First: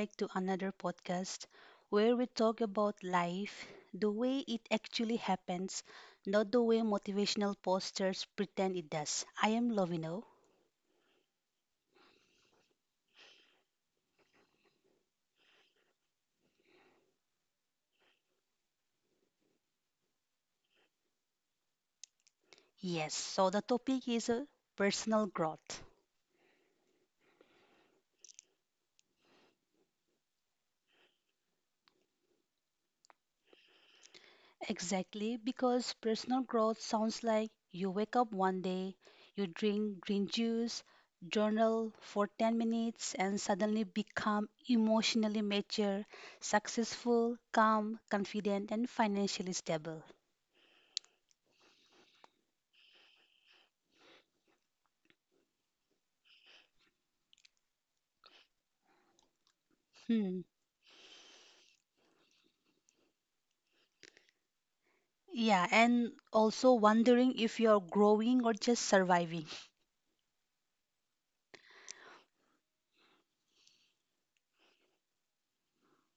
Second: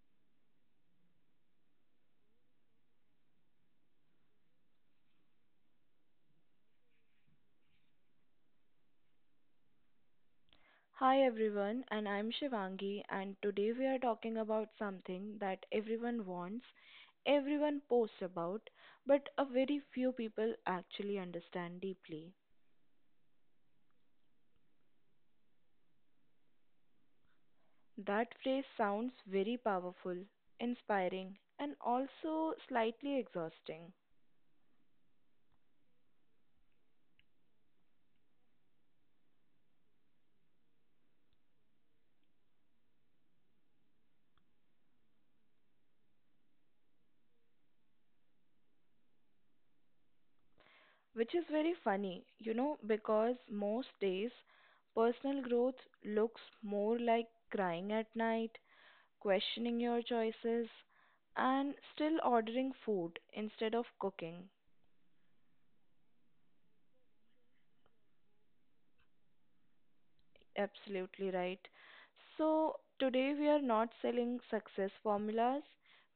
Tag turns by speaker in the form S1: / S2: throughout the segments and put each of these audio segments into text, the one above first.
S1: back to another podcast where we talk about life the way it actually happens, not the way motivational posters pretend it does. I am Lovino.
S2: Hi everyone, and I'm Shivangi, and today we are talking about something that everyone wants, everyone posts about, but a very few people actually understand deeply.
S1: Yes, so the topic is personal growth.
S2: That phrase sounds very powerful, inspiring, and also slightly exhausting,
S1: Exactly, because personal growth sounds like you wake up one day, you drink green juice, journal for 10 minutes, and suddenly become emotionally mature, successful, calm, confident, and financially stable.
S2: which is very funny, because most days personal growth looks more like crying at night questioning your
S1: Hmm.
S2: choices, and still ordering food instead of cooking.
S1: Yeah, and also wondering if you're growing or just surviving.
S2: Absolutely right. So, today we are not selling success formulas.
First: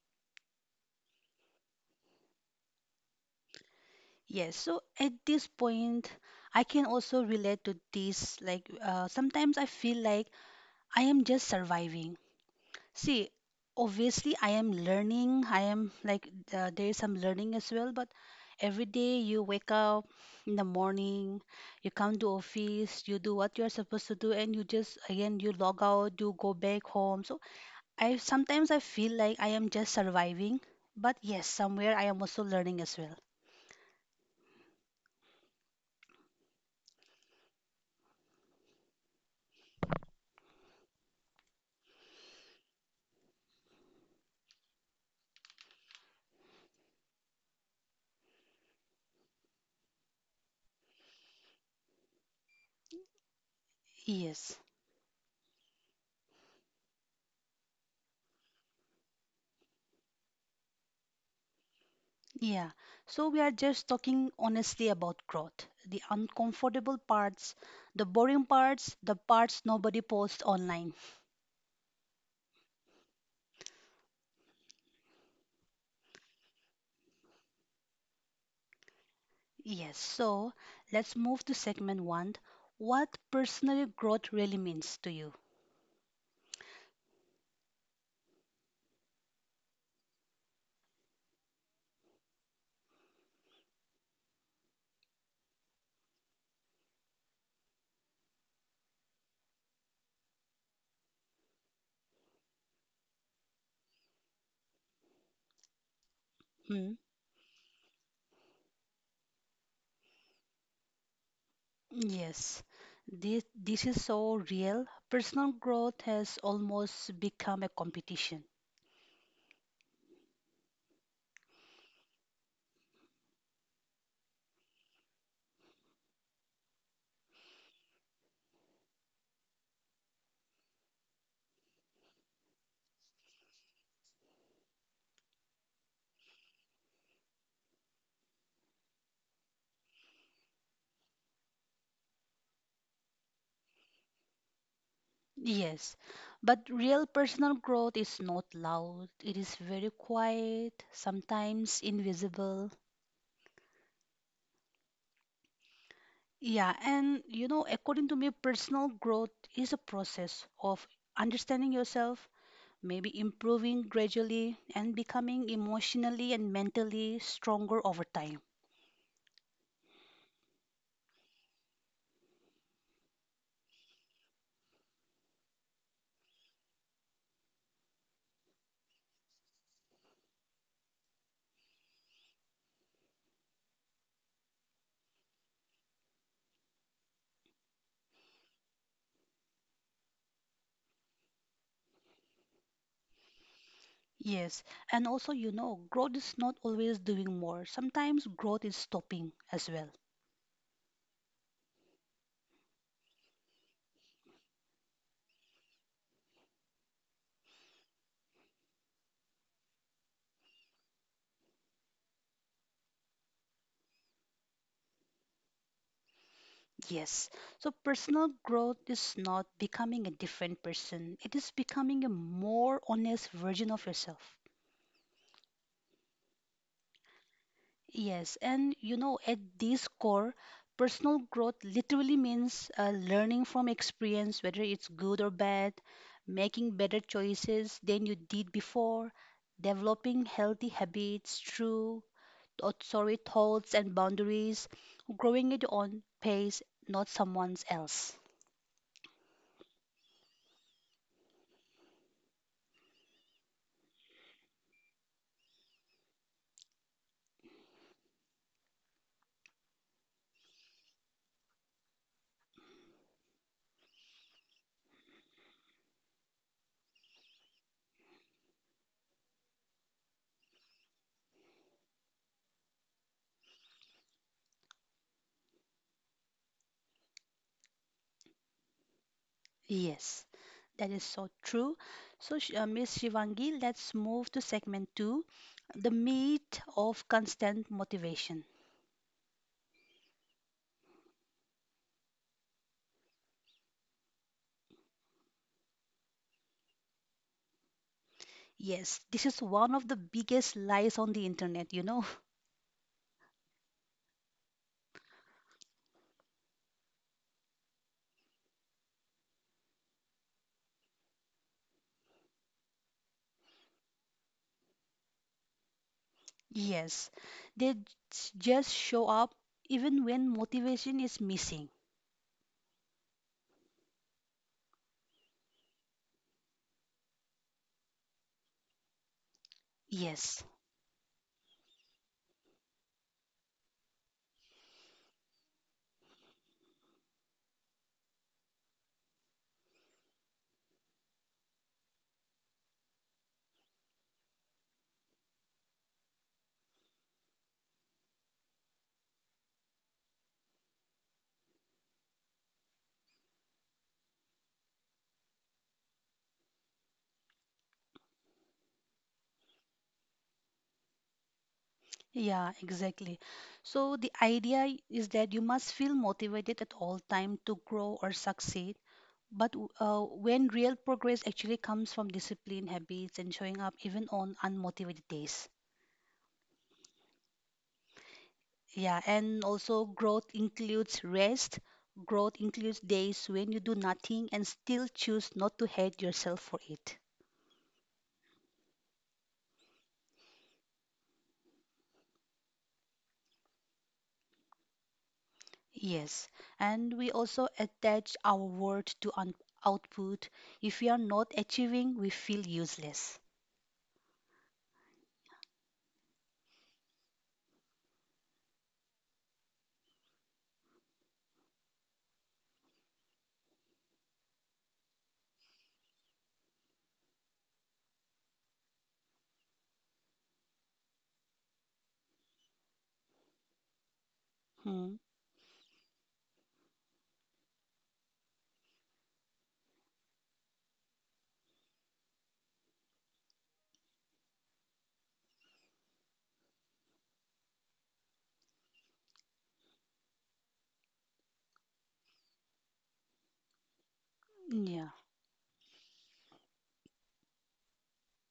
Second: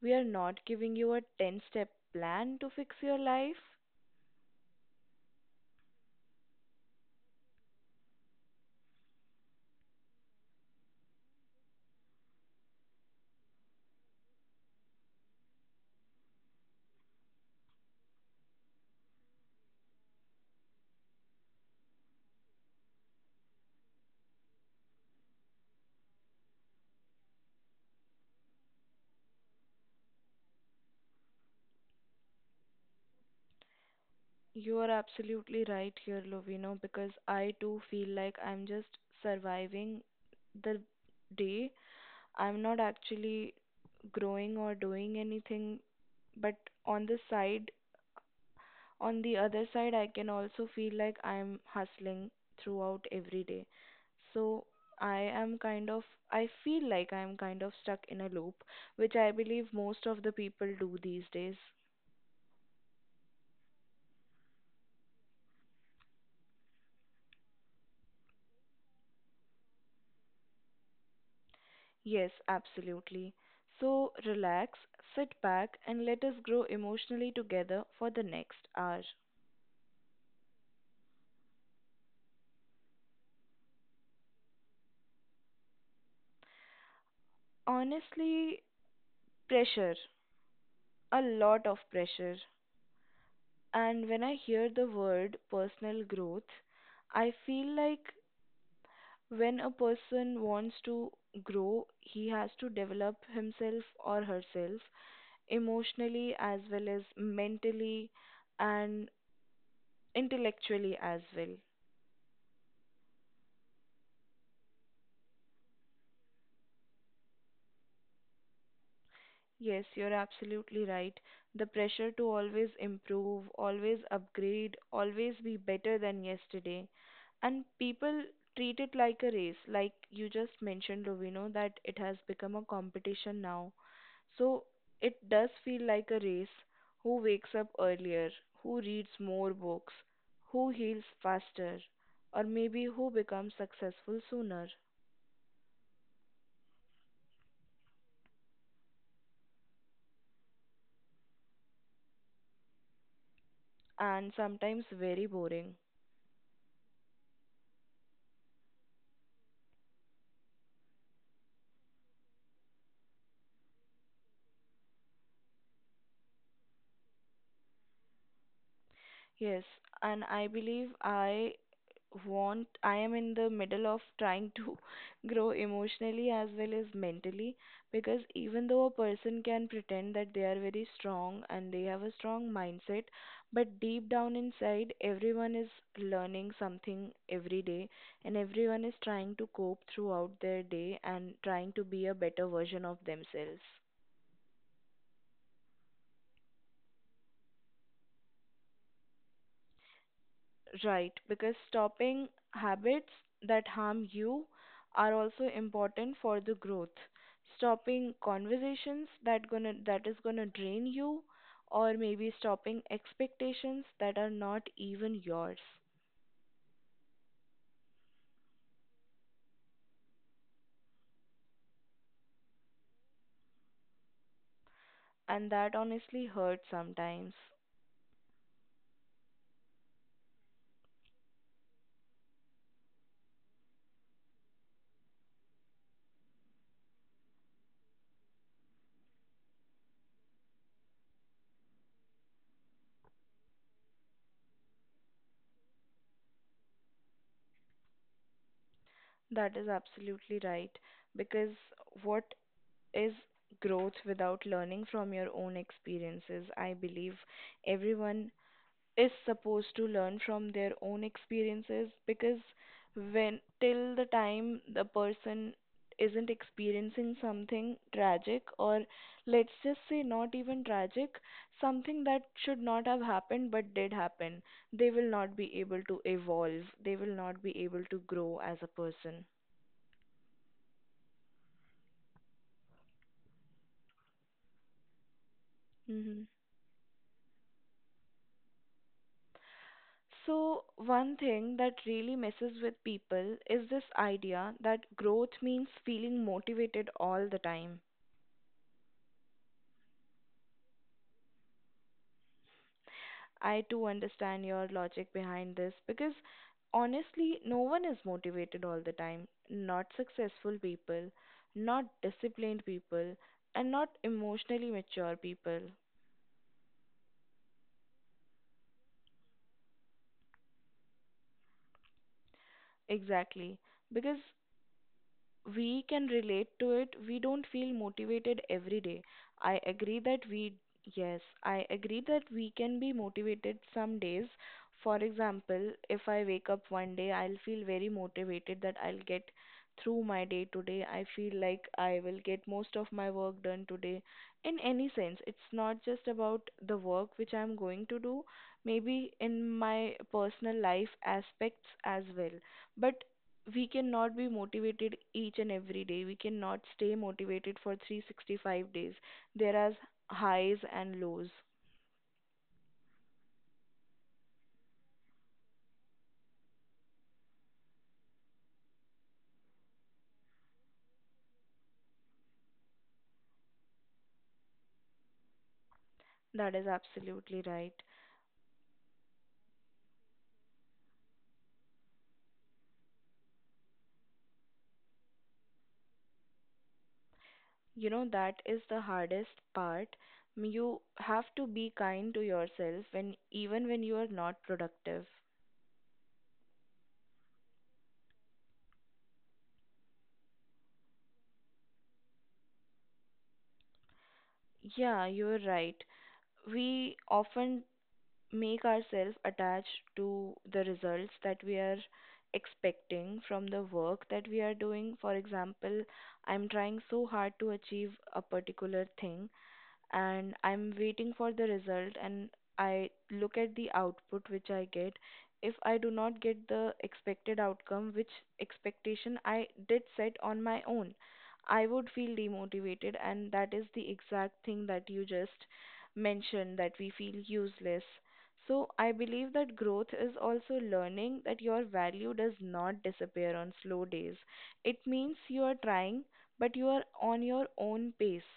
S2: We are not giving you a 10 step plan to fix your life.
S1: Yes, so at this point, I can also relate to this. Like, sometimes I feel like I am just surviving. See, obviously, I am learning. I am like, there is some learning as well, but every day you wake up in the morning, you come to office, you do what you are supposed to do, and you just, again, you log out, you go back home. So I sometimes I feel like I am just surviving, but yes, somewhere I am also learning as well.
S2: You are absolutely right here, Lovino, because I too feel like I'm just surviving the day. I'm not actually growing or doing anything, but on the side, on the other side, I can also feel like I'm hustling throughout every day.
S1: Yes.
S2: So I am kind of, I feel like I'm kind of stuck in a loop, which I believe most of the people do these days.
S1: Yeah. So we are just talking honestly about growth, the uncomfortable parts, the boring parts, the parts nobody posts online.
S2: Yes, absolutely. So relax, sit back, and let us grow emotionally together for the next hour.
S1: Yes, so let's move to segment one. What personal growth really means to you?
S2: Honestly, pressure, a lot of pressure. And when I hear the word personal growth, I feel like when a person wants to grow, he has to develop himself or herself emotionally as
S1: Hmm?
S2: well as mentally and intellectually as well.
S1: Yes, this is so real. Personal growth has almost become a competition.
S2: Yes, you're absolutely right. The pressure to always improve, always upgrade, always be better than yesterday. And people treat it like a race, like you just mentioned, Lovino, that it has become a competition now. So it does feel like a race. Who wakes up earlier? Who reads more books? Who heals faster? Or maybe who becomes successful sooner?
S1: Yes, but real personal growth is not loud, it is very quiet, sometimes invisible.
S2: And sometimes very boring.
S1: Yeah, and you know, according to me, personal growth is a process of understanding yourself, maybe improving gradually and becoming emotionally and mentally stronger over time.
S2: Yes, and I believe I am in the middle of trying to grow emotionally as well as mentally because even though a person can pretend that they are very strong and they have a strong mindset, but deep down inside, everyone is learning something every day and everyone is trying to cope throughout their day and trying to be a better version of themselves.
S1: Yes, and also, you know, growth is not always doing more. Sometimes growth is stopping as well.
S2: Right, because stopping habits that harm you are also important for the growth. Stopping conversations that gonna that is gonna drain you, or maybe stopping expectations that are not even yours.
S1: Yes, so personal growth is not becoming a different person, it is becoming a more honest version of yourself.
S2: And that honestly hurts sometimes.
S1: Yes, and you know, at this core, personal growth literally means learning from experience, whether it's good or bad, making better choices than you did before, developing healthy habits through, oh, sorry, thoughts and boundaries, growing at your own pace, not someone else.
S2: That is absolutely right. Because what is growth without learning from your own experiences? I believe everyone is supposed to learn from their own experiences because when till the time the person isn't experiencing something tragic or, let's just say, not even tragic, something that should not have happened but did happen, they will not be able to evolve, they will not be able to grow as a person.
S1: Yes, that is so true. So, Miss Shivangi, let's move to segment two, the
S2: Hmm
S1: meat of constant motivation.
S2: so, one thing that really messes with people is this idea that growth means feeling motivated all the time.
S1: Yes, this is one of the biggest lies on the internet, you know.
S2: I too understand your logic behind this because honestly, no one is motivated all the time. Not successful people, not disciplined people, and not emotionally mature people.
S1: Yes, they just show up even when motivation is missing.
S2: Exactly. Because we can relate to it, we don't feel motivated every day. I agree that
S1: Yes,
S2: we Yes, I agree that we can be motivated some days. For example, if I wake up one day, I'll feel very motivated that I'll get through my day today, I feel like I will get most of my work done today in any sense. It's not just about the work which I'm going to do, maybe in my personal life aspects as well, but we cannot be motivated each and every day. We cannot stay motivated for 365 days. There are highs and lows.
S1: yeah, exactly. So the idea is that you must feel motivated at all time to grow or succeed. But when real progress actually comes from discipline, habits, and showing up even on unmotivated days.
S2: That is absolutely right.
S1: Yeah, and also growth includes rest. Growth includes days when you do nothing and still choose not to hate yourself for it.
S2: You know, that is the hardest part. You have to be kind to yourself when even when you are not productive.
S1: Yes, and we also attach our worth to output. If we are not achieving, we feel useless.
S2: Yeah, you are right. We often make ourselves attached to the results that we are expecting from the work that we are doing. For example, I'm trying so hard to achieve a particular thing, and I'm waiting for the result and I look at the output which I get.
S1: Hmm.
S2: If I do not get the expected outcome, which expectation I did set on my own, I would feel demotivated, and that is the exact thing that you just mentioned, that we feel useless. So, I believe that growth is also learning that your value does not disappear on slow days. It
S1: Yeah,
S2: means you are trying, but you are on your own pace.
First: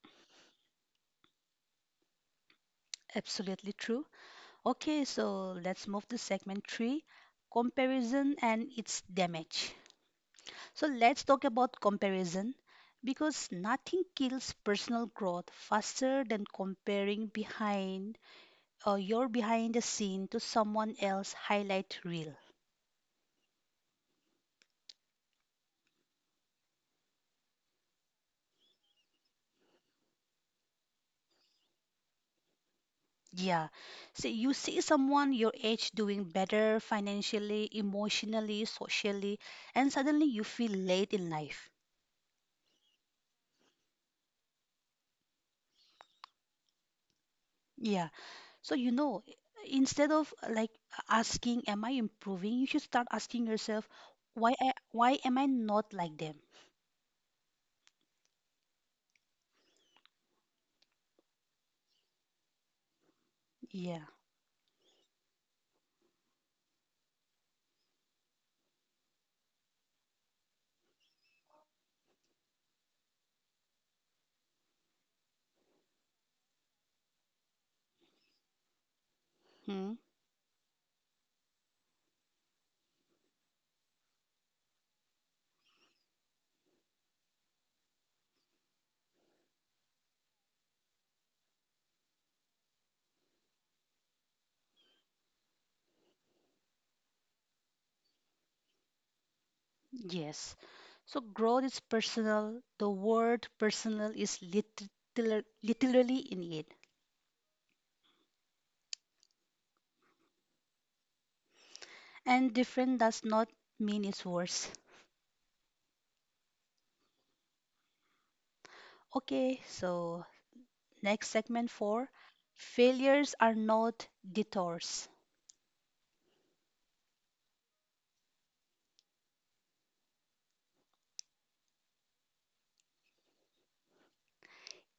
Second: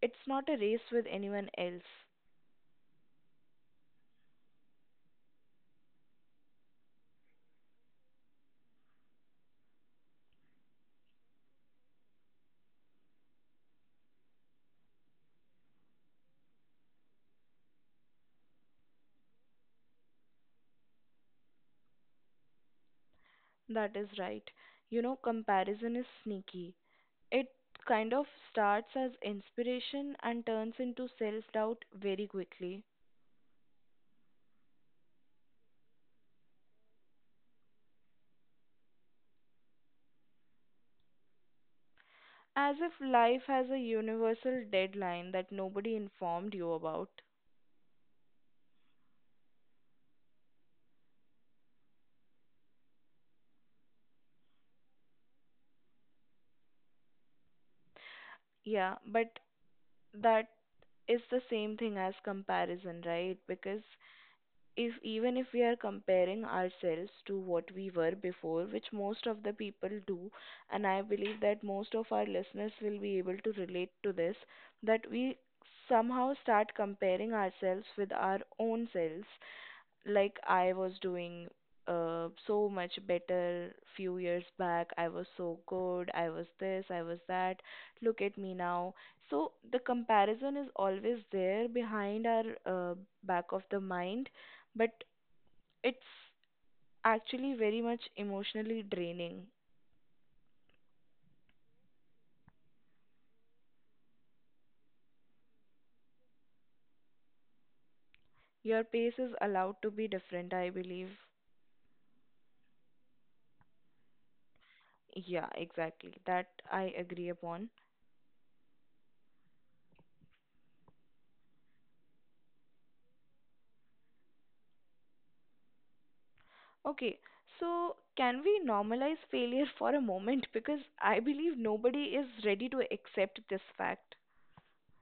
S2: It's not a race with anyone else.
S1: absolutely true. Okay, so let's move to segment three, comparison and its damage. So let's talk about comparison because nothing kills personal growth faster than comparing behind your behind the scene to someone else highlight reel.
S2: That is right. You know, comparison is sneaky. It kind of starts as inspiration and turns into self doubt very quickly.
S1: Yeah. So you see someone your age doing better financially, emotionally, socially, and suddenly you feel late in life.
S2: As if life has a universal deadline that nobody informed you about.
S1: Yeah. So you know, instead of asking, am I improving? You should start asking yourself, why am I not like them?
S2: Yeah, but that is the same thing as comparison, right? Because
S1: Yeah.
S2: if even if we are comparing ourselves to what we were before, which most of the people do, and I believe that most of our listeners will be able to relate to this, that we somehow start comparing ourselves with our own selves,
S1: Hmm.
S2: like I was doing so much better few years back. I was so good. I was this. I was that. Look at me now. So the comparison is always there behind our back of the mind, but it's actually very much emotionally draining.
S1: Yes. So growth is personal. The word personal is literal, literally in it.
S2: Your pace is allowed to be different, I believe.
S1: And different does not mean it's worse.
S2: Yeah, exactly. That I agree upon.
S1: Okay, so next segment four. Failures are not detours.
S2: Okay, so can we normalize failure for a moment? Because I believe nobody is ready to accept this fact.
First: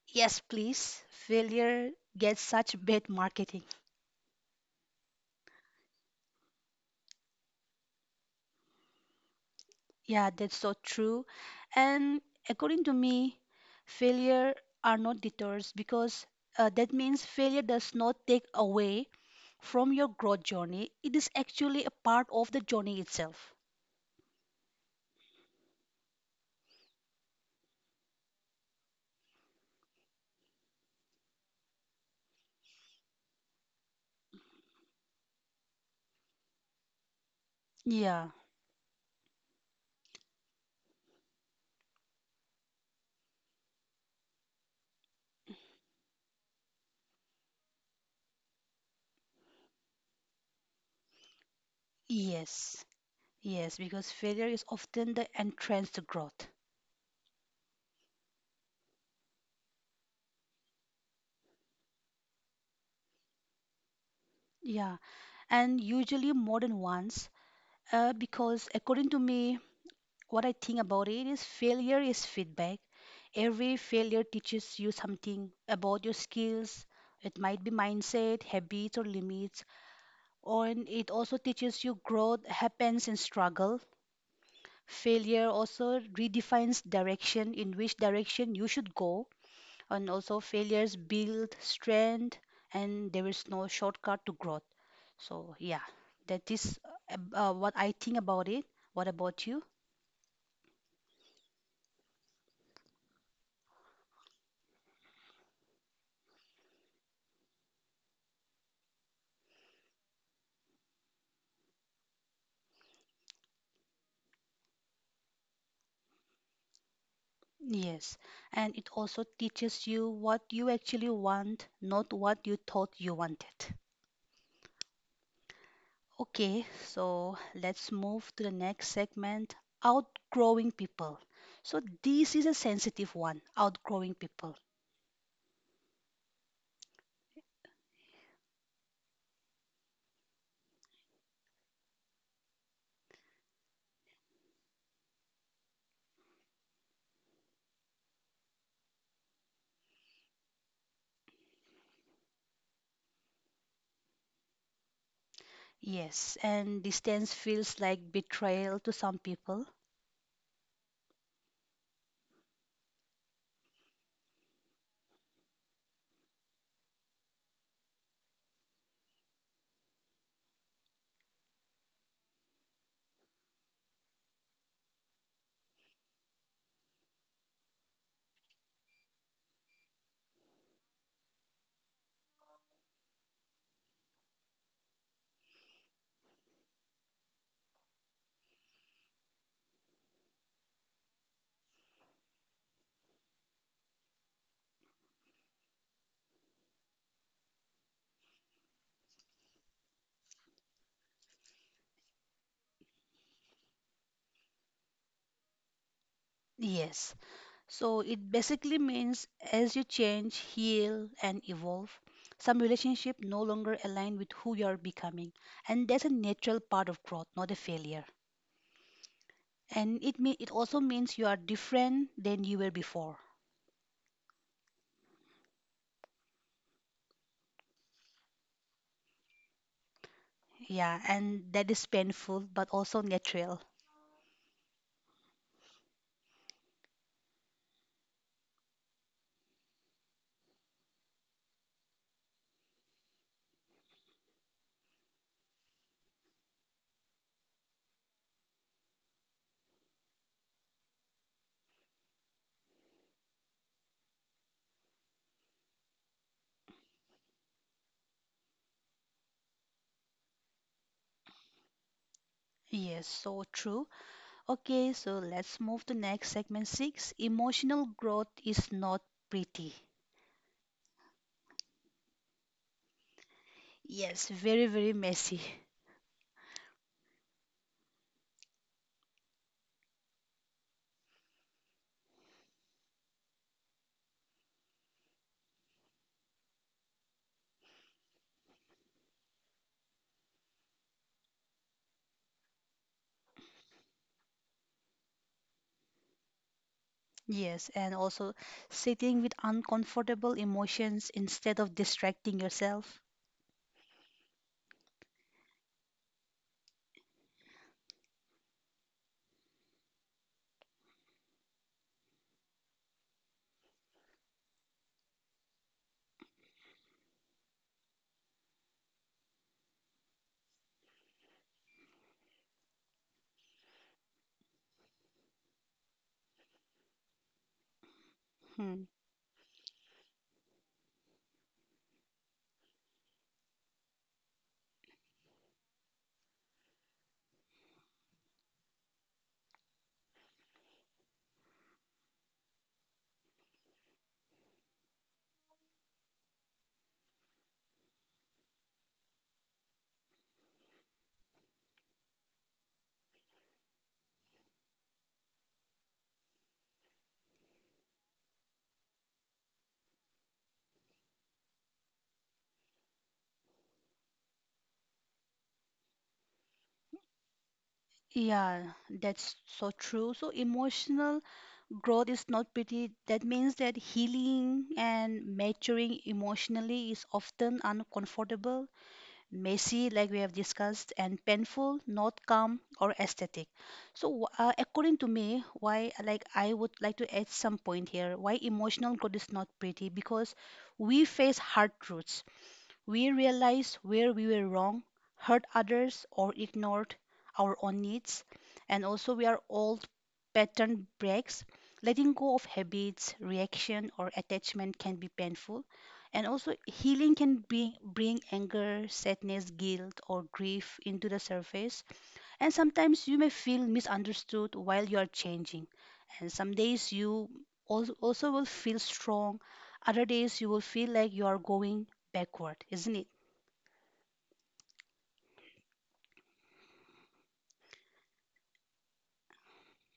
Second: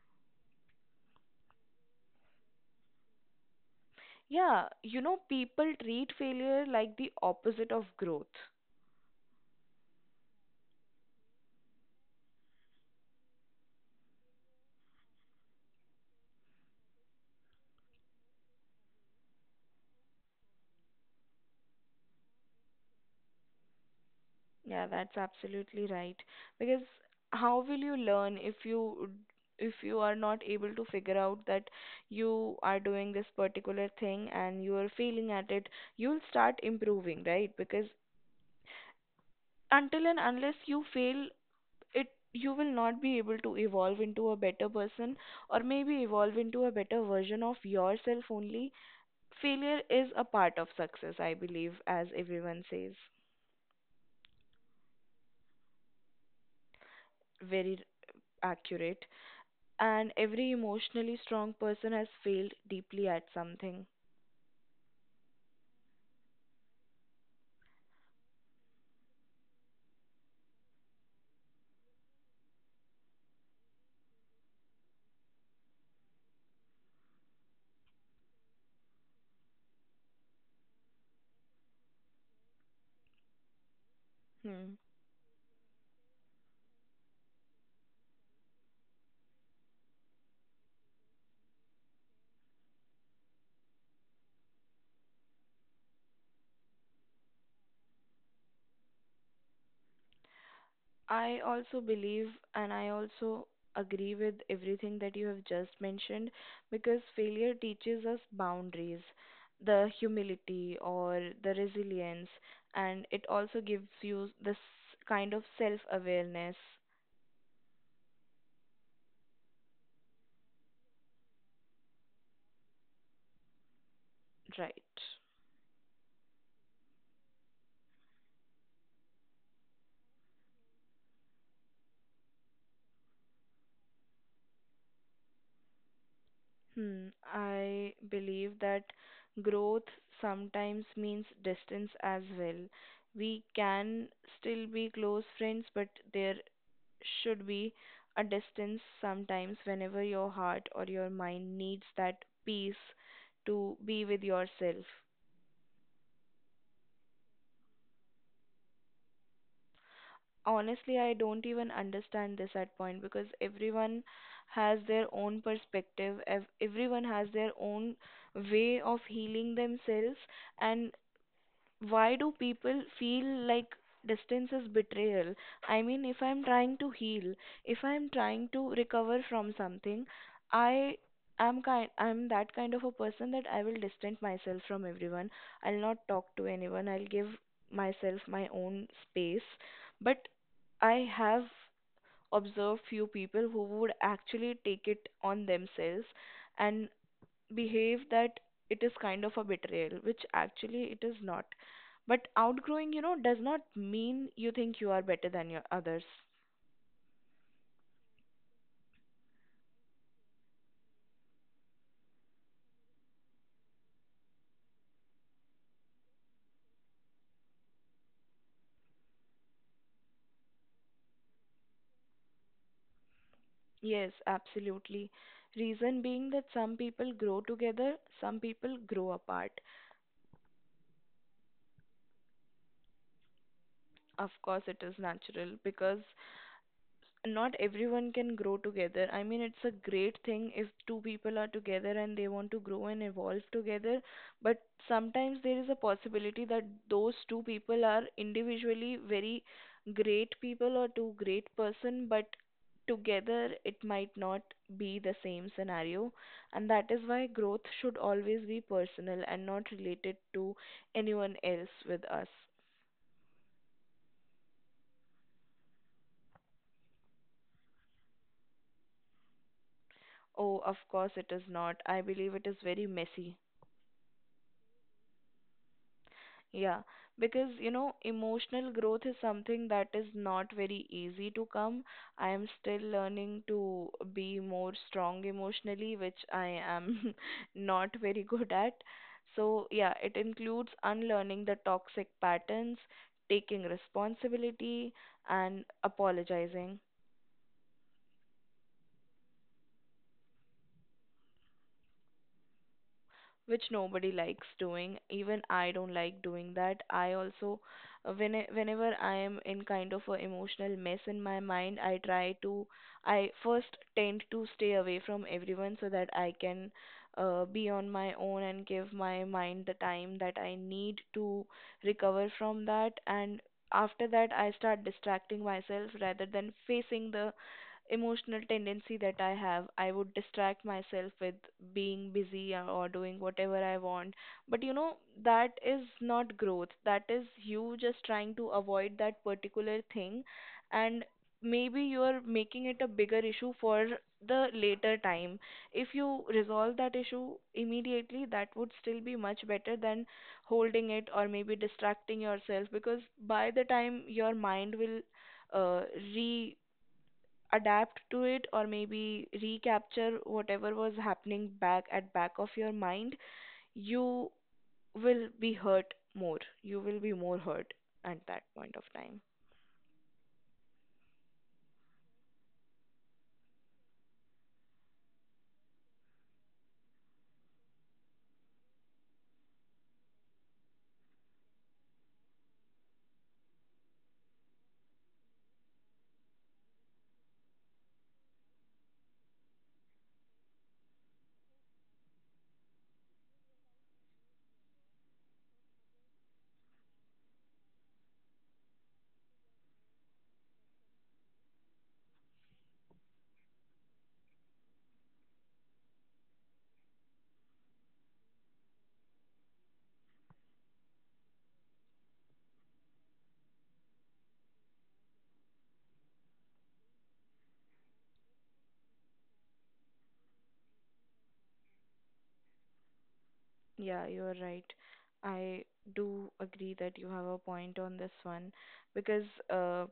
S1: Yes, please. Failure gets such bad marketing.
S2: Yeah, you know, people treat failure like the opposite of growth.
S1: Yeah, that's so true. And according to me, failure are not detours because that means failure does not take away from your growth journey. It is actually a part of the journey itself.
S2: Yeah, that's absolutely right. Because how will you learn if you are not able to figure out that you are doing this particular thing and you are failing at it, you'll start improving, right? Because
S1: Yeah,
S2: until and unless you fail it, you will not be able to evolve into a better person, or maybe evolve into a better version of yourself. Only failure is a part of success, I believe, as everyone
S1: yes,
S2: says.
S1: yes, because failure is often the entrance to growth.
S2: Very accurate. And every emotionally strong person has failed deeply at something.
S1: Yeah, and usually more than once, because according to me, what I think about it is failure is feedback. Every failure teaches you something about your skills. It might be mindset, habits, or limits. Or and it also teaches you growth happens in struggle.
S2: Hmm.
S1: Failure also redefines direction, in which direction you should go. And also, failures build strength, and there is no shortcut to growth. So, yeah, that is what I think about it. What about you?
S2: I also believe, and I also agree with everything that you have just mentioned, because failure teaches us boundaries, the humility or the resilience, and it also gives you this kind of self awareness,
S1: Yes, and it also teaches you what you actually want, not what you thought you wanted.
S2: right?
S1: Okay, so let's move to the next segment outgrowing people. So, this is a sensitive one outgrowing people.
S2: Hmm. I believe that growth sometimes means distance as well. We can still be close friends, but there should be a distance sometimes whenever your heart or your mind needs that peace to be with yourself.
S1: Yes, and distance feels like betrayal to some people.
S2: Honestly, I don't even understand this at point because everyone has their own perspective, everyone has their own way of healing themselves, and why do people feel like distance is betrayal? I mean, if I'm trying to heal, if I'm trying to recover from something, I I'm that kind of a person that I will distance myself from everyone. I'll not talk to anyone. I'll give myself my own space. But I have observed few people who would actually take it on themselves and behave that it is kind of a betrayal, which actually it is not. But outgrowing, does not mean you think you are better than your others.
S1: Yes, so it basically means as you change, heal, and evolve, some relationship no longer align with who you are becoming, and that's a natural part of growth, not a failure. And it also means you are different than you were before.
S2: Yes, absolutely. Reason being that some people grow together, some people grow apart.
S1: Yeah, and that is painful but also natural.
S2: Of course, it is natural because not everyone can grow together. I mean, it's a great thing if two people are together and they want to grow and evolve together, but sometimes there is a possibility that those two people are individually very great people or two great person, but together it might not be the same scenario. And that is why growth should always be personal and not related to anyone else with us.
S1: Yes, so true. Okay, so let's move to next segment six. Emotional growth is not pretty.
S2: Oh, of course it is not. I believe it is very messy.
S1: Yes, very, very messy.
S2: Yeah, because you know, emotional growth is something that is not very easy to come. I am still learning to be more strong emotionally, which I am not very good at. So, yeah, it includes unlearning the toxic patterns, taking responsibility, and apologizing.
S1: Yes, and also sitting with uncomfortable emotions instead of distracting yourself.
S2: Which nobody likes doing, even I don't like doing that. I also, when whenever I am in kind of a emotional mess in my mind, I try to, I first tend to stay away from everyone so that I can, be on my own and give my mind the time that I need to recover from that. And after that I start distracting myself rather than facing the emotional
S1: Hmm.
S2: tendency that I have. I would distract myself with being busy or doing whatever I want. But you know, that is not growth. That is you just trying to avoid that particular thing. And maybe you're making it a bigger issue for the later time. If you resolve that issue immediately, that would still be much better than holding it or maybe distracting yourself, because by the time your mind will uh, adapt to it or maybe recapture whatever was happening back of your mind, you will be hurt more. You will be more hurt at that
S1: Yeah,
S2: point of time.
S1: that's so true. So emotional growth is not pretty. That means that healing and maturing emotionally is often uncomfortable messy, like we have discussed, and painful, not calm or aesthetic. So, according to me, why like I would like to add some point here. Why emotional growth is not pretty? Because we face hard truths, we realize where we were wrong, hurt others, or ignored our own needs. And also, we are old pattern breaks. Letting go of habits, reaction, or attachment can be painful. And also, healing can be, bring anger, sadness, guilt, or grief into the surface. And sometimes you may feel misunderstood while you are changing. And some days you also will feel strong, other days you will feel like you are going backward, isn't it?
S2: Yeah, you are right. I do agree that you have a point on this one, because uh,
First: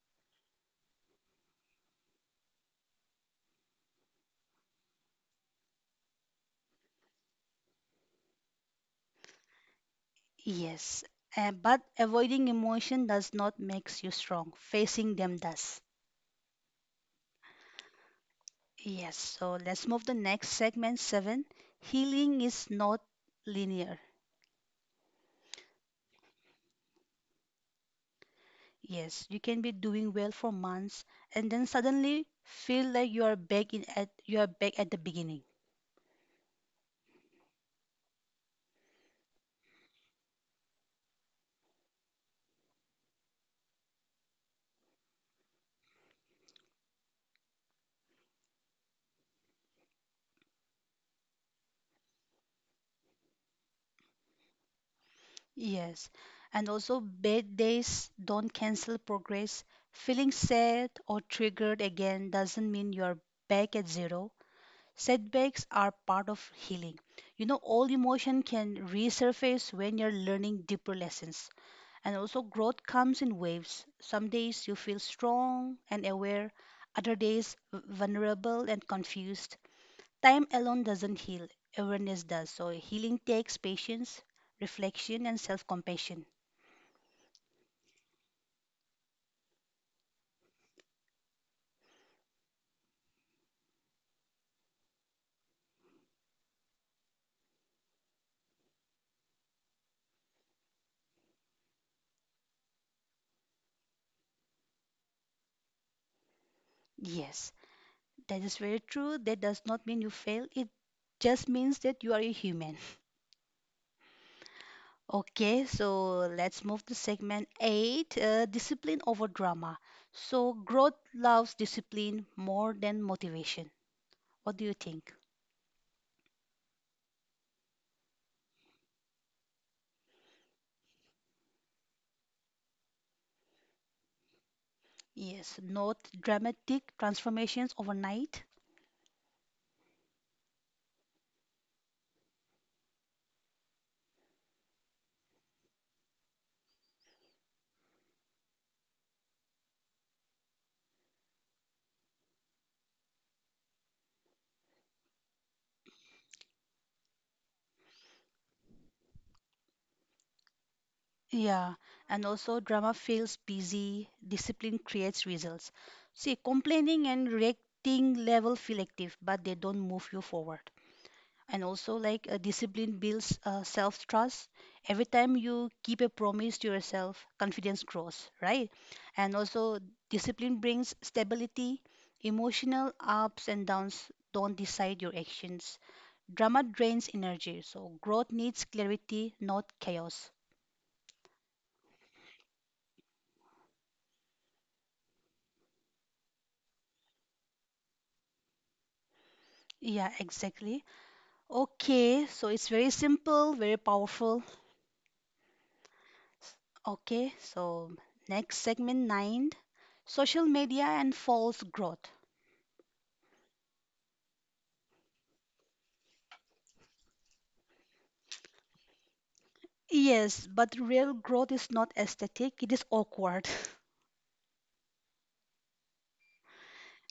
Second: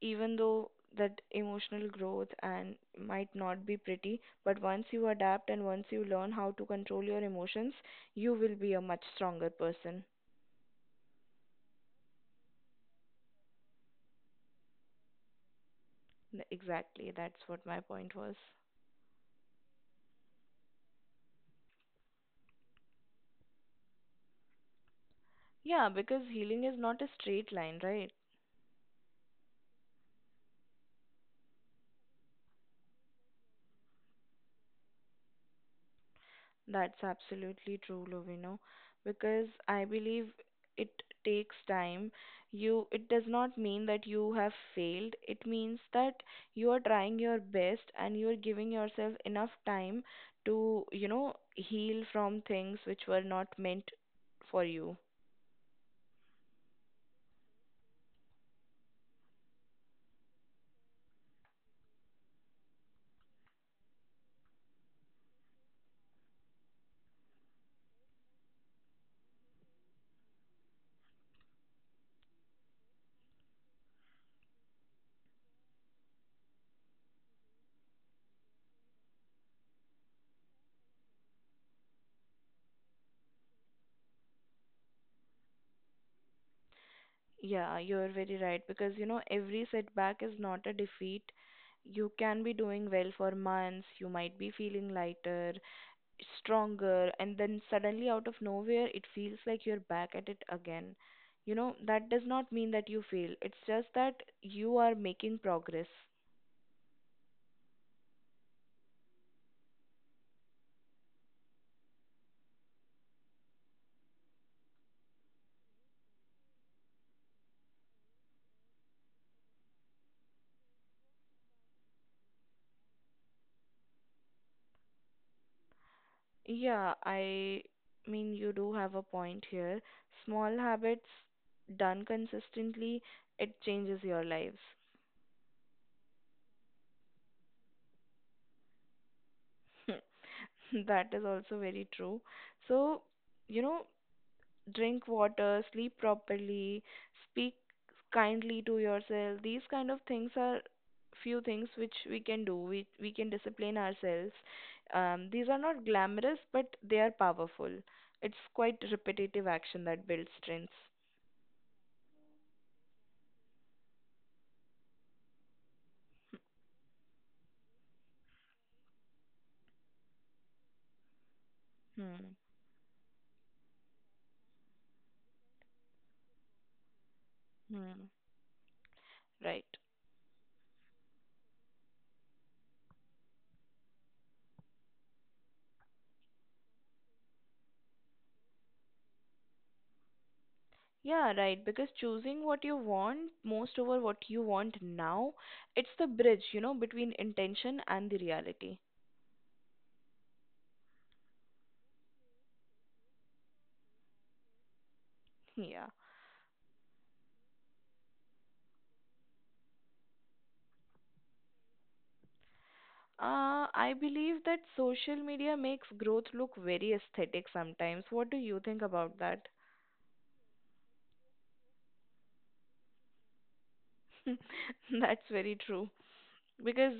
S2: even though that emotional growth and might not be pretty, but once you adapt and once you learn how to control your emotions, you will be a much stronger person.
S1: Yes, but avoiding emotion does not makes you strong. Facing them does.
S2: Exactly, that's what my point was.
S1: Yes, so let's move the next segment seven. Healing is not linear.
S2: Yeah, because healing is not a straight line, right?
S1: Yes, you can be doing well for months and then suddenly feel like you are back at the beginning.
S2: That's absolutely true, Lovino. Because I believe it takes time. You, it does not mean that you have failed. It means that you are trying your best and you are giving yourself enough time to, heal from things which were not meant for you.
S1: Yes, and also bad days don't cancel progress. Feeling sad or triggered again doesn't mean you are back at zero. Setbacks are part of healing. You know, all emotion can resurface when you're learning deeper lessons. And also, growth comes in waves. Some days you feel strong and aware, other days vulnerable and confused. Time alone doesn't heal, awareness does. So, healing takes patience, reflection, and self compassion.
S2: Yeah, you're very right, because every setback is not a defeat. You can be doing well for months, you might be feeling lighter, stronger, and then suddenly out of nowhere it feels like you're back at it again. You know, that does not mean that you fail. It's just that you are making progress.
S1: Yes, that is very true. That does not mean you fail, it just means that you are a human. Okay, so let's move to segment eight, discipline over drama. So growth loves discipline more than motivation. What do you think?
S2: Yeah, I mean, you do have a point here. Small habits done consistently, it changes your lives.
S1: Yes, not dramatic transformations overnight.
S2: That is also very true. So, you know, drink water, sleep properly, speak kindly to yourself. These kind of things are few things which we can do. We can discipline ourselves. These are not glamorous, but they are powerful. It's quite repetitive action that builds strength.
S1: Yeah, and also drama feels busy, discipline creates results. See, complaining and reacting level feel active, but they don't move you forward. And also like
S2: Hmm.
S1: discipline builds self trust. Every time you keep a promise to yourself, confidence
S2: Hmm.
S1: grows, right? And also
S2: Right.
S1: discipline brings stability. Emotional ups and downs don't decide your actions. Drama drains energy, so growth needs clarity, not chaos.
S2: Yeah, right. Because choosing what you want most over what you want now, it's the bridge, between intention and the reality.
S1: Yeah, exactly. Okay, so it's very simple, very powerful.
S2: Yeah.
S1: Okay, so next segment 9, social media and false growth.
S2: I believe that social media makes growth look very aesthetic sometimes. What do you think about that?
S1: Yes, but real growth is not aesthetic, it is awkward.
S2: That's very true. Because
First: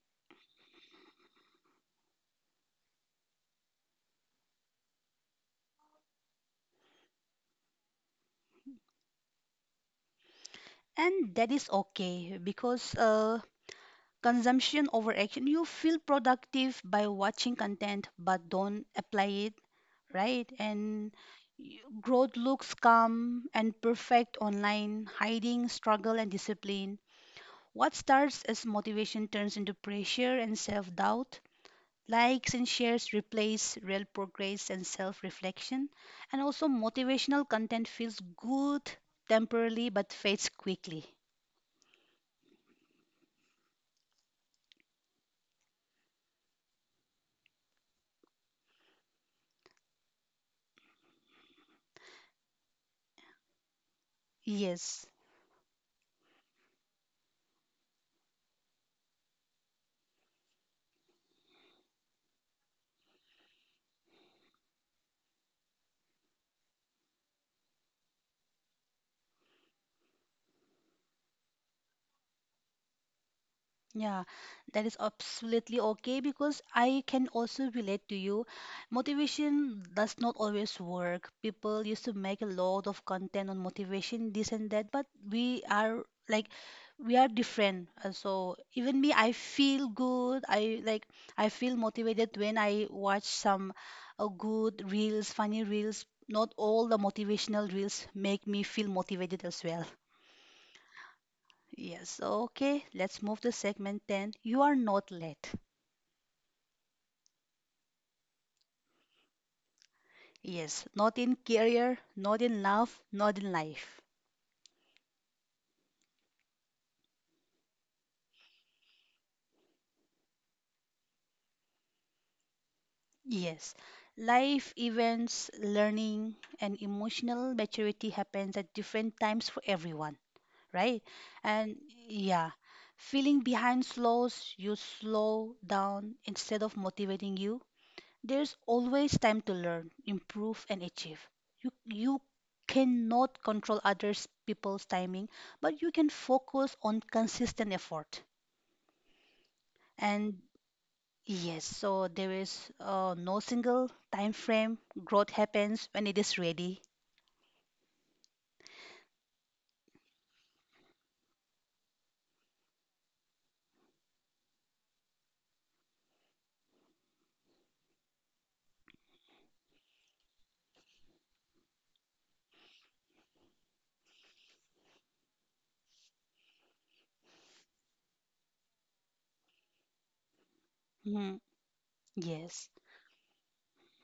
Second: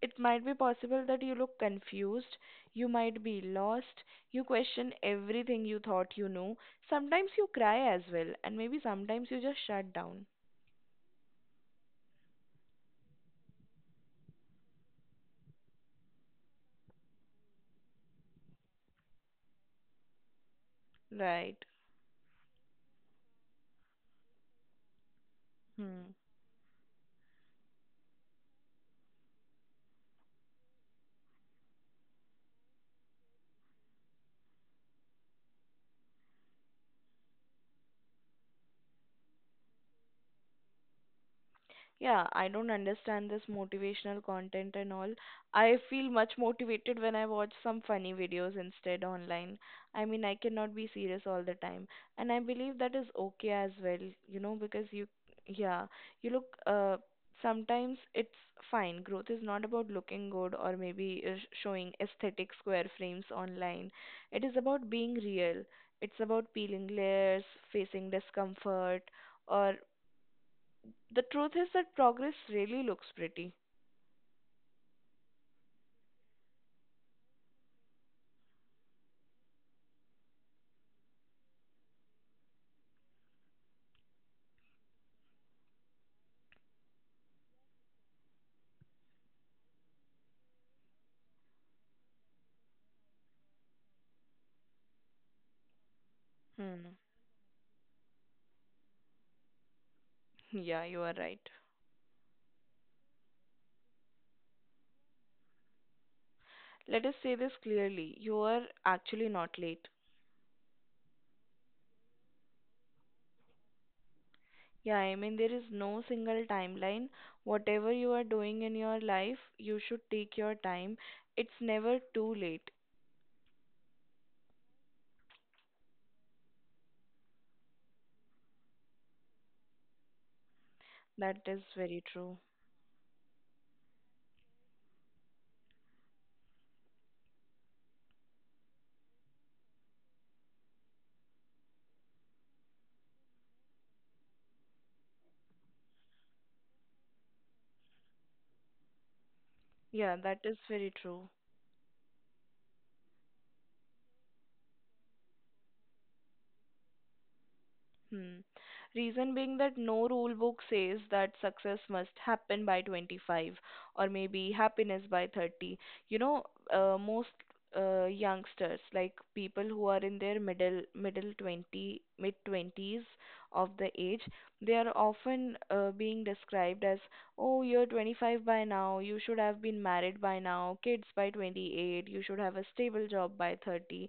S2: it might be possible that you look confused, you might be lost, you question everything you thought you knew. Sometimes you cry as well, and maybe sometimes you just shut down.
S1: And that is okay because consumption over action, you feel productive by watching content but don't apply it, right? And
S2: Right.
S1: growth looks calm and perfect online, hiding
S2: Hmm.
S1: struggle and discipline. What starts as motivation turns into pressure and self doubt. Likes and shares replace real progress and self reflection. And also, motivational content feels good temporarily but fades quickly.
S2: Yeah, I don't understand this motivational content and all. I feel much motivated when I watch some funny videos instead online. I mean, I cannot be serious all the time. And I believe that is okay as well, you know, because you,
S1: Yes.
S2: yeah, you look, sometimes it's fine. Growth is not about looking good or maybe showing aesthetic square frames online. It is about being real. It's about peeling layers, facing discomfort, or the truth is that progress really looks pretty.
S1: Yeah, that is absolutely okay because I can also relate to you. Motivation does not always work. People used to make a lot of content on motivation, this and that, but we are like we are different. So even me, I feel good. I feel motivated when I watch some good reels, funny reels. Not all
S2: Hmm.
S1: the motivational reels make me feel motivated as well.
S2: Yeah, you are right.
S1: Yes, okay, let's move to segment 10. You are not late.
S2: Let us say this clearly. You are actually not late.
S1: Yes, not in career, not in love, not in life.
S2: Yeah, I mean, there is no single timeline. Whatever you are doing in your life, you should take your time. It's never too late.
S1: Yes, life events, learning, and emotional maturity happens at different times for everyone, right?
S2: That is
S1: And
S2: very true.
S1: yeah, feeling behind slow down instead of motivating you. There's always time to learn, improve, and achieve. You cannot control others people's timing, but you can focus on consistent effort.
S2: Yeah, that
S1: And
S2: is very true.
S1: yes, so there is no single time frame. Growth happens when it is ready.
S2: Hmm. Reason being that no rule book says that success must happen by 25, or maybe happiness by 30. You know, most youngsters, like people who are in their middle 20 mid 20s of the age, they are often being described as, "Oh, you're 25 by now. You should have been married by now. Kids by
S1: Hmm,
S2: 28. You should have a
S1: yes.
S2: stable job by 30."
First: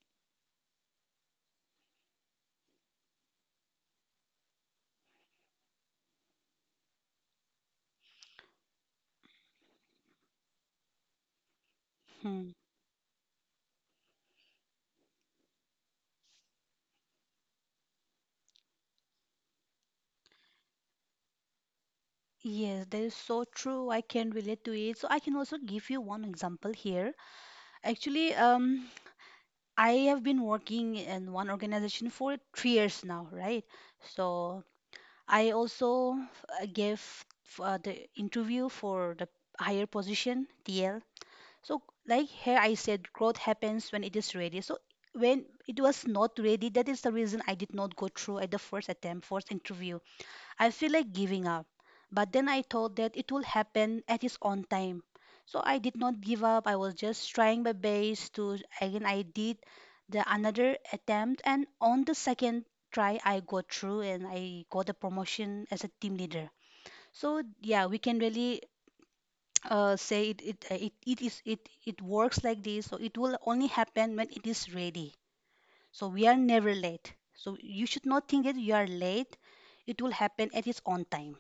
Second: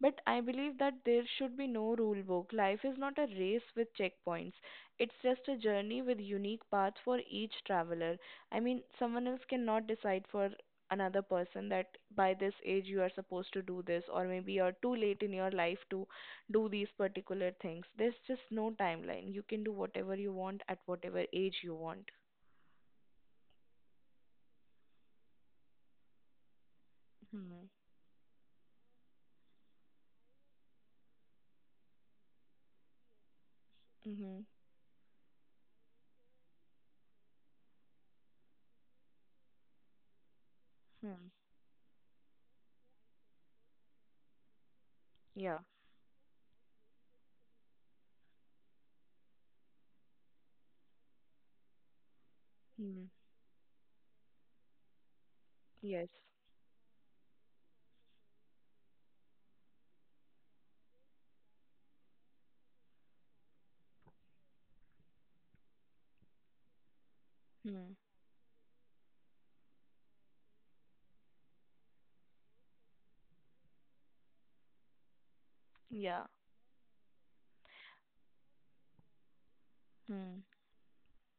S2: But I believe that there should be no rule book. Life is not a race with checkpoints. It's just a journey with unique paths for each traveler. I mean, someone else cannot decide for another person that by
S1: Hmm.
S2: this age you are supposed to do this, or maybe you're too late in your life to do these particular things. There's just no timeline. You can do whatever you want at whatever age you want.
S1: Yes, that is so true. I can relate to it. So I can also give you one example here.
S2: Hmm.
S1: Actually, I have been working in one organization for 3 years now, right?
S2: Mhm.
S1: So I also gave the interview for the higher position, TL.
S2: Hmm.
S1: So, like here I said, growth happens when it is ready. So, when
S2: Yeah.
S1: it was not ready, that is the reason I did not go through at the first attempt, first interview. I feel like giving up. But then I thought
S2: Hmm.
S1: that it will happen at its own time. So I did
S2: Yes.
S1: not give up. I was just trying my best to again I did the another attempt, and on the second try I got through and I got a promotion as a team leader. So yeah,
S2: Hmm.
S1: we can really say it it, it it is it it works like this. So it will only happen when it is ready. So
S2: Yeah.
S1: we are never late. So you should not think that you are late. It will
S2: Hmm.
S1: happen at its own time.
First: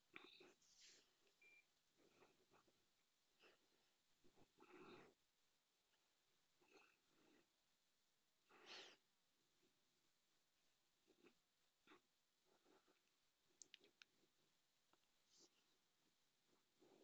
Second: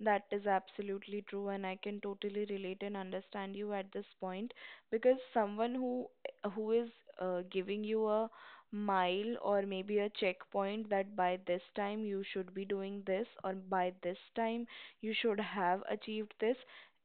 S2: That is absolutely true, and I can totally relate and understand you at this point, because someone who is giving you a mile or maybe a checkpoint that by this time you should be doing this, or by this time you should have achieved this,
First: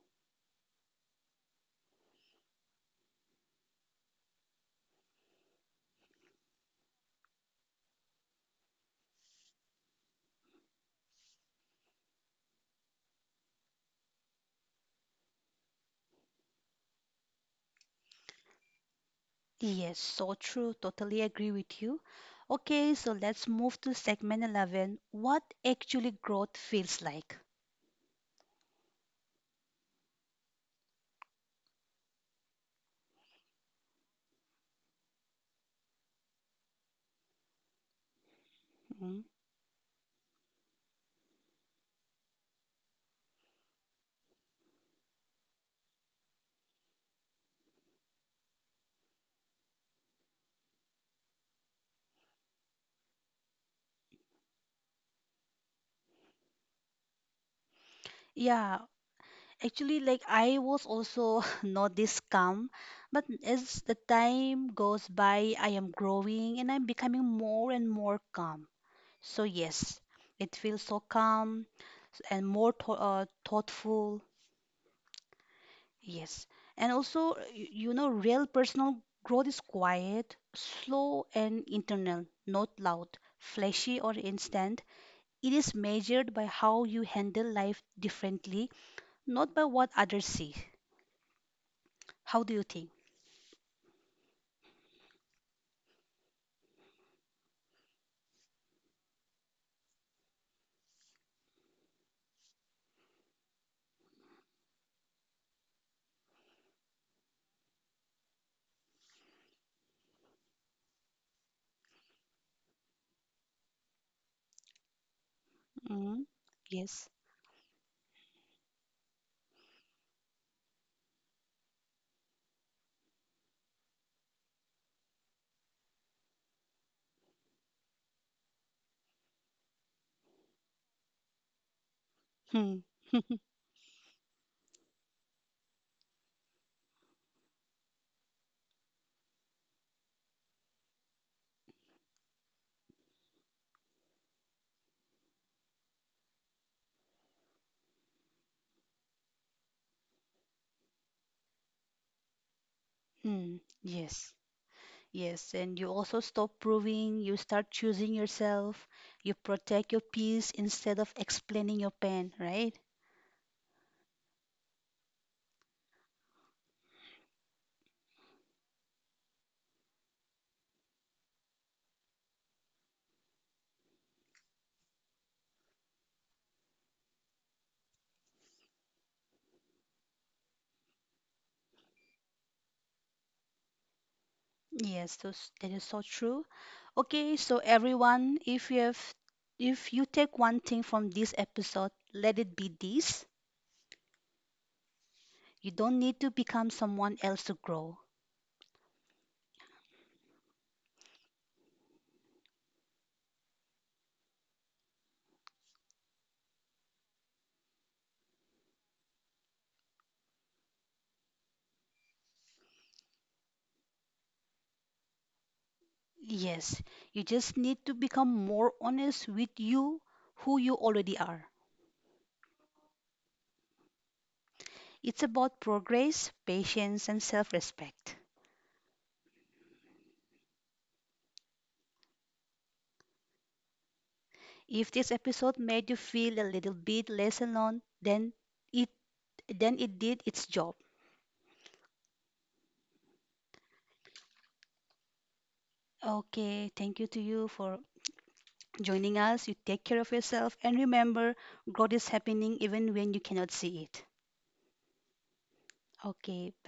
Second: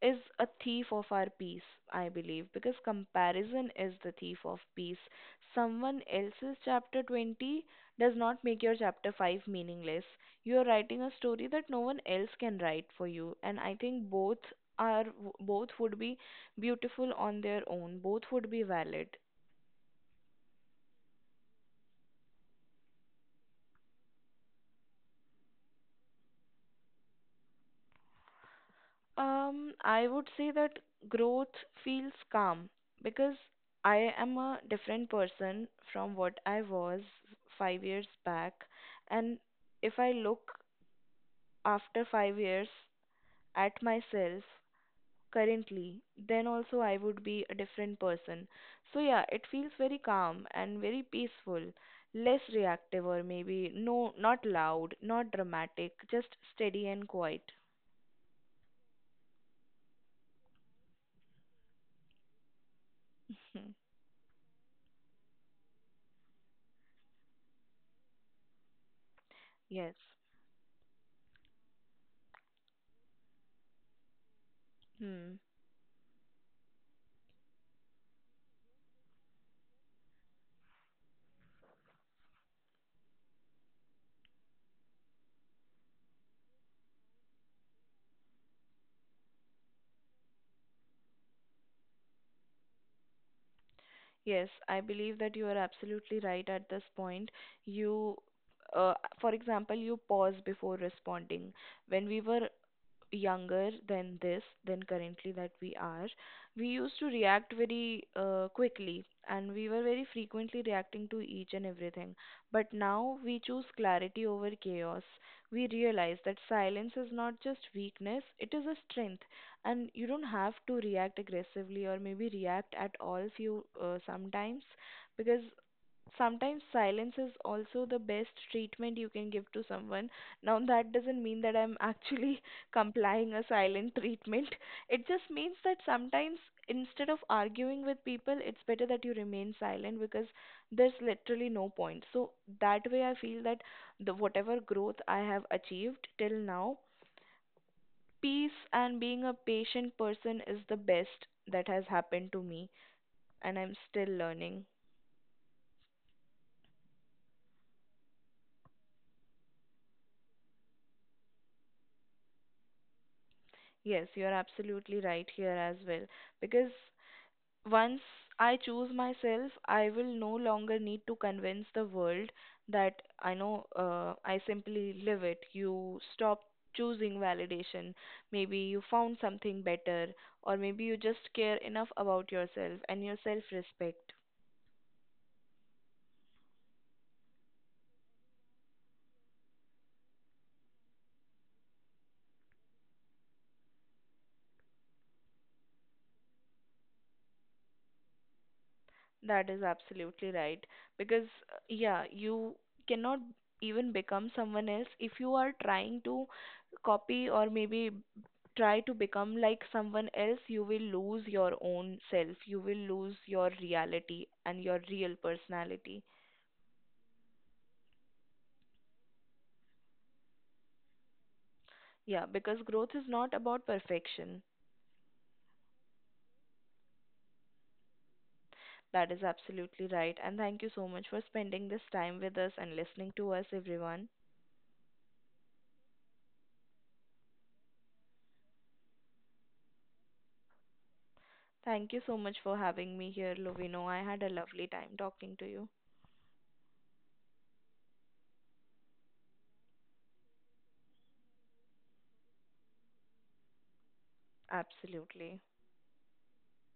S2: is a thief of our peace, I believe, because comparison is the thief of peace. Someone else's chapter 20 does not make your chapter 5 meaningless. You're writing a story that no one else can write for you, and I think are both would be beautiful on their own. Both would be valid.
S1: Yes, so true. Totally agree with you. Okay, so let's move to segment 11, what actually growth feels like.
S2: I would say that growth feels calm, because I am a different person from what I was 5 years back.
S1: Mhm.
S2: And if I look after 5 years at myself currently, then also I would be a different person. So yeah, it feels very calm and very peaceful, less reactive or maybe no, not loud, not dramatic, just steady and quiet.
S1: Yeah, actually, like I was also not this calm, but
S2: Hmm.
S1: as the time goes by, I am growing and I'm becoming more and more calm. So,
S2: Yes.
S1: yes, it feels so calm and more thoughtful.
S2: Hmm.
S1: Yes. And also, you know, real personal growth is quiet, slow, and internal, not loud, flashy, or instant. It is measured by how you handle life differently, not by what others see. How do you think?
S2: Yes, I believe that you are absolutely right at this point. You, uh, for example, you pause before responding. When we were younger than this than currently that we are, we used to react very quickly, and we were very frequently reacting to each and everything. But now we choose clarity over chaos. We realize
S1: Mm,
S2: that silence is
S1: yes.
S2: not just weakness, it is a strength. And you don't have to react aggressively, or maybe react at all few sometimes, because sometimes silence is also the best treatment you can give to someone. Now that doesn't mean that I'm actually
S1: Hmm.
S2: complying a silent treatment. It just means that sometimes, instead of arguing with people, it's better that you remain silent, because there's literally no point. So that way I feel that the whatever growth I have achieved till now, peace and being a patient person is the best that has happened to me, and
S1: Hmm.
S2: I'm still
S1: Yes.
S2: learning.
S1: Yes. And you also stop proving, you start choosing yourself, you protect your peace instead of explaining your pain, right?
S2: Yes, you're absolutely right here as well, because once I choose myself, I will no longer need to convince the world that I know, I simply live it. You stop choosing validation. Maybe you found something better, or maybe you just care enough about yourself and your self respect.
S1: Yes, those, that is so true. Okay, so everyone, if you take one thing from this episode, let it be this. You don't need to become someone else to grow.
S2: That is absolutely right. Because, yeah, you cannot even become someone else. If you are trying to copy or maybe try to become like someone else, you will lose your own self. You will lose your reality and your real personality.
S1: Yes, you just need to become more honest with you, who you already are.
S2: Yeah, because growth is not about perfection.
S1: It's about progress, patience, and self-respect.
S2: That is absolutely right. And thank you so much for spending this time with us and listening to us, everyone.
S1: If this episode made you feel a little bit less alone, then it it did its job.
S2: Thank you so much for having me here, Lovino. I had a lovely time talking to you.
S1: Okay, thank you to you for joining us. You take care of yourself and remember, growth is happening even when you cannot see it.
S2: Absolutely.
S1: Okay, bye.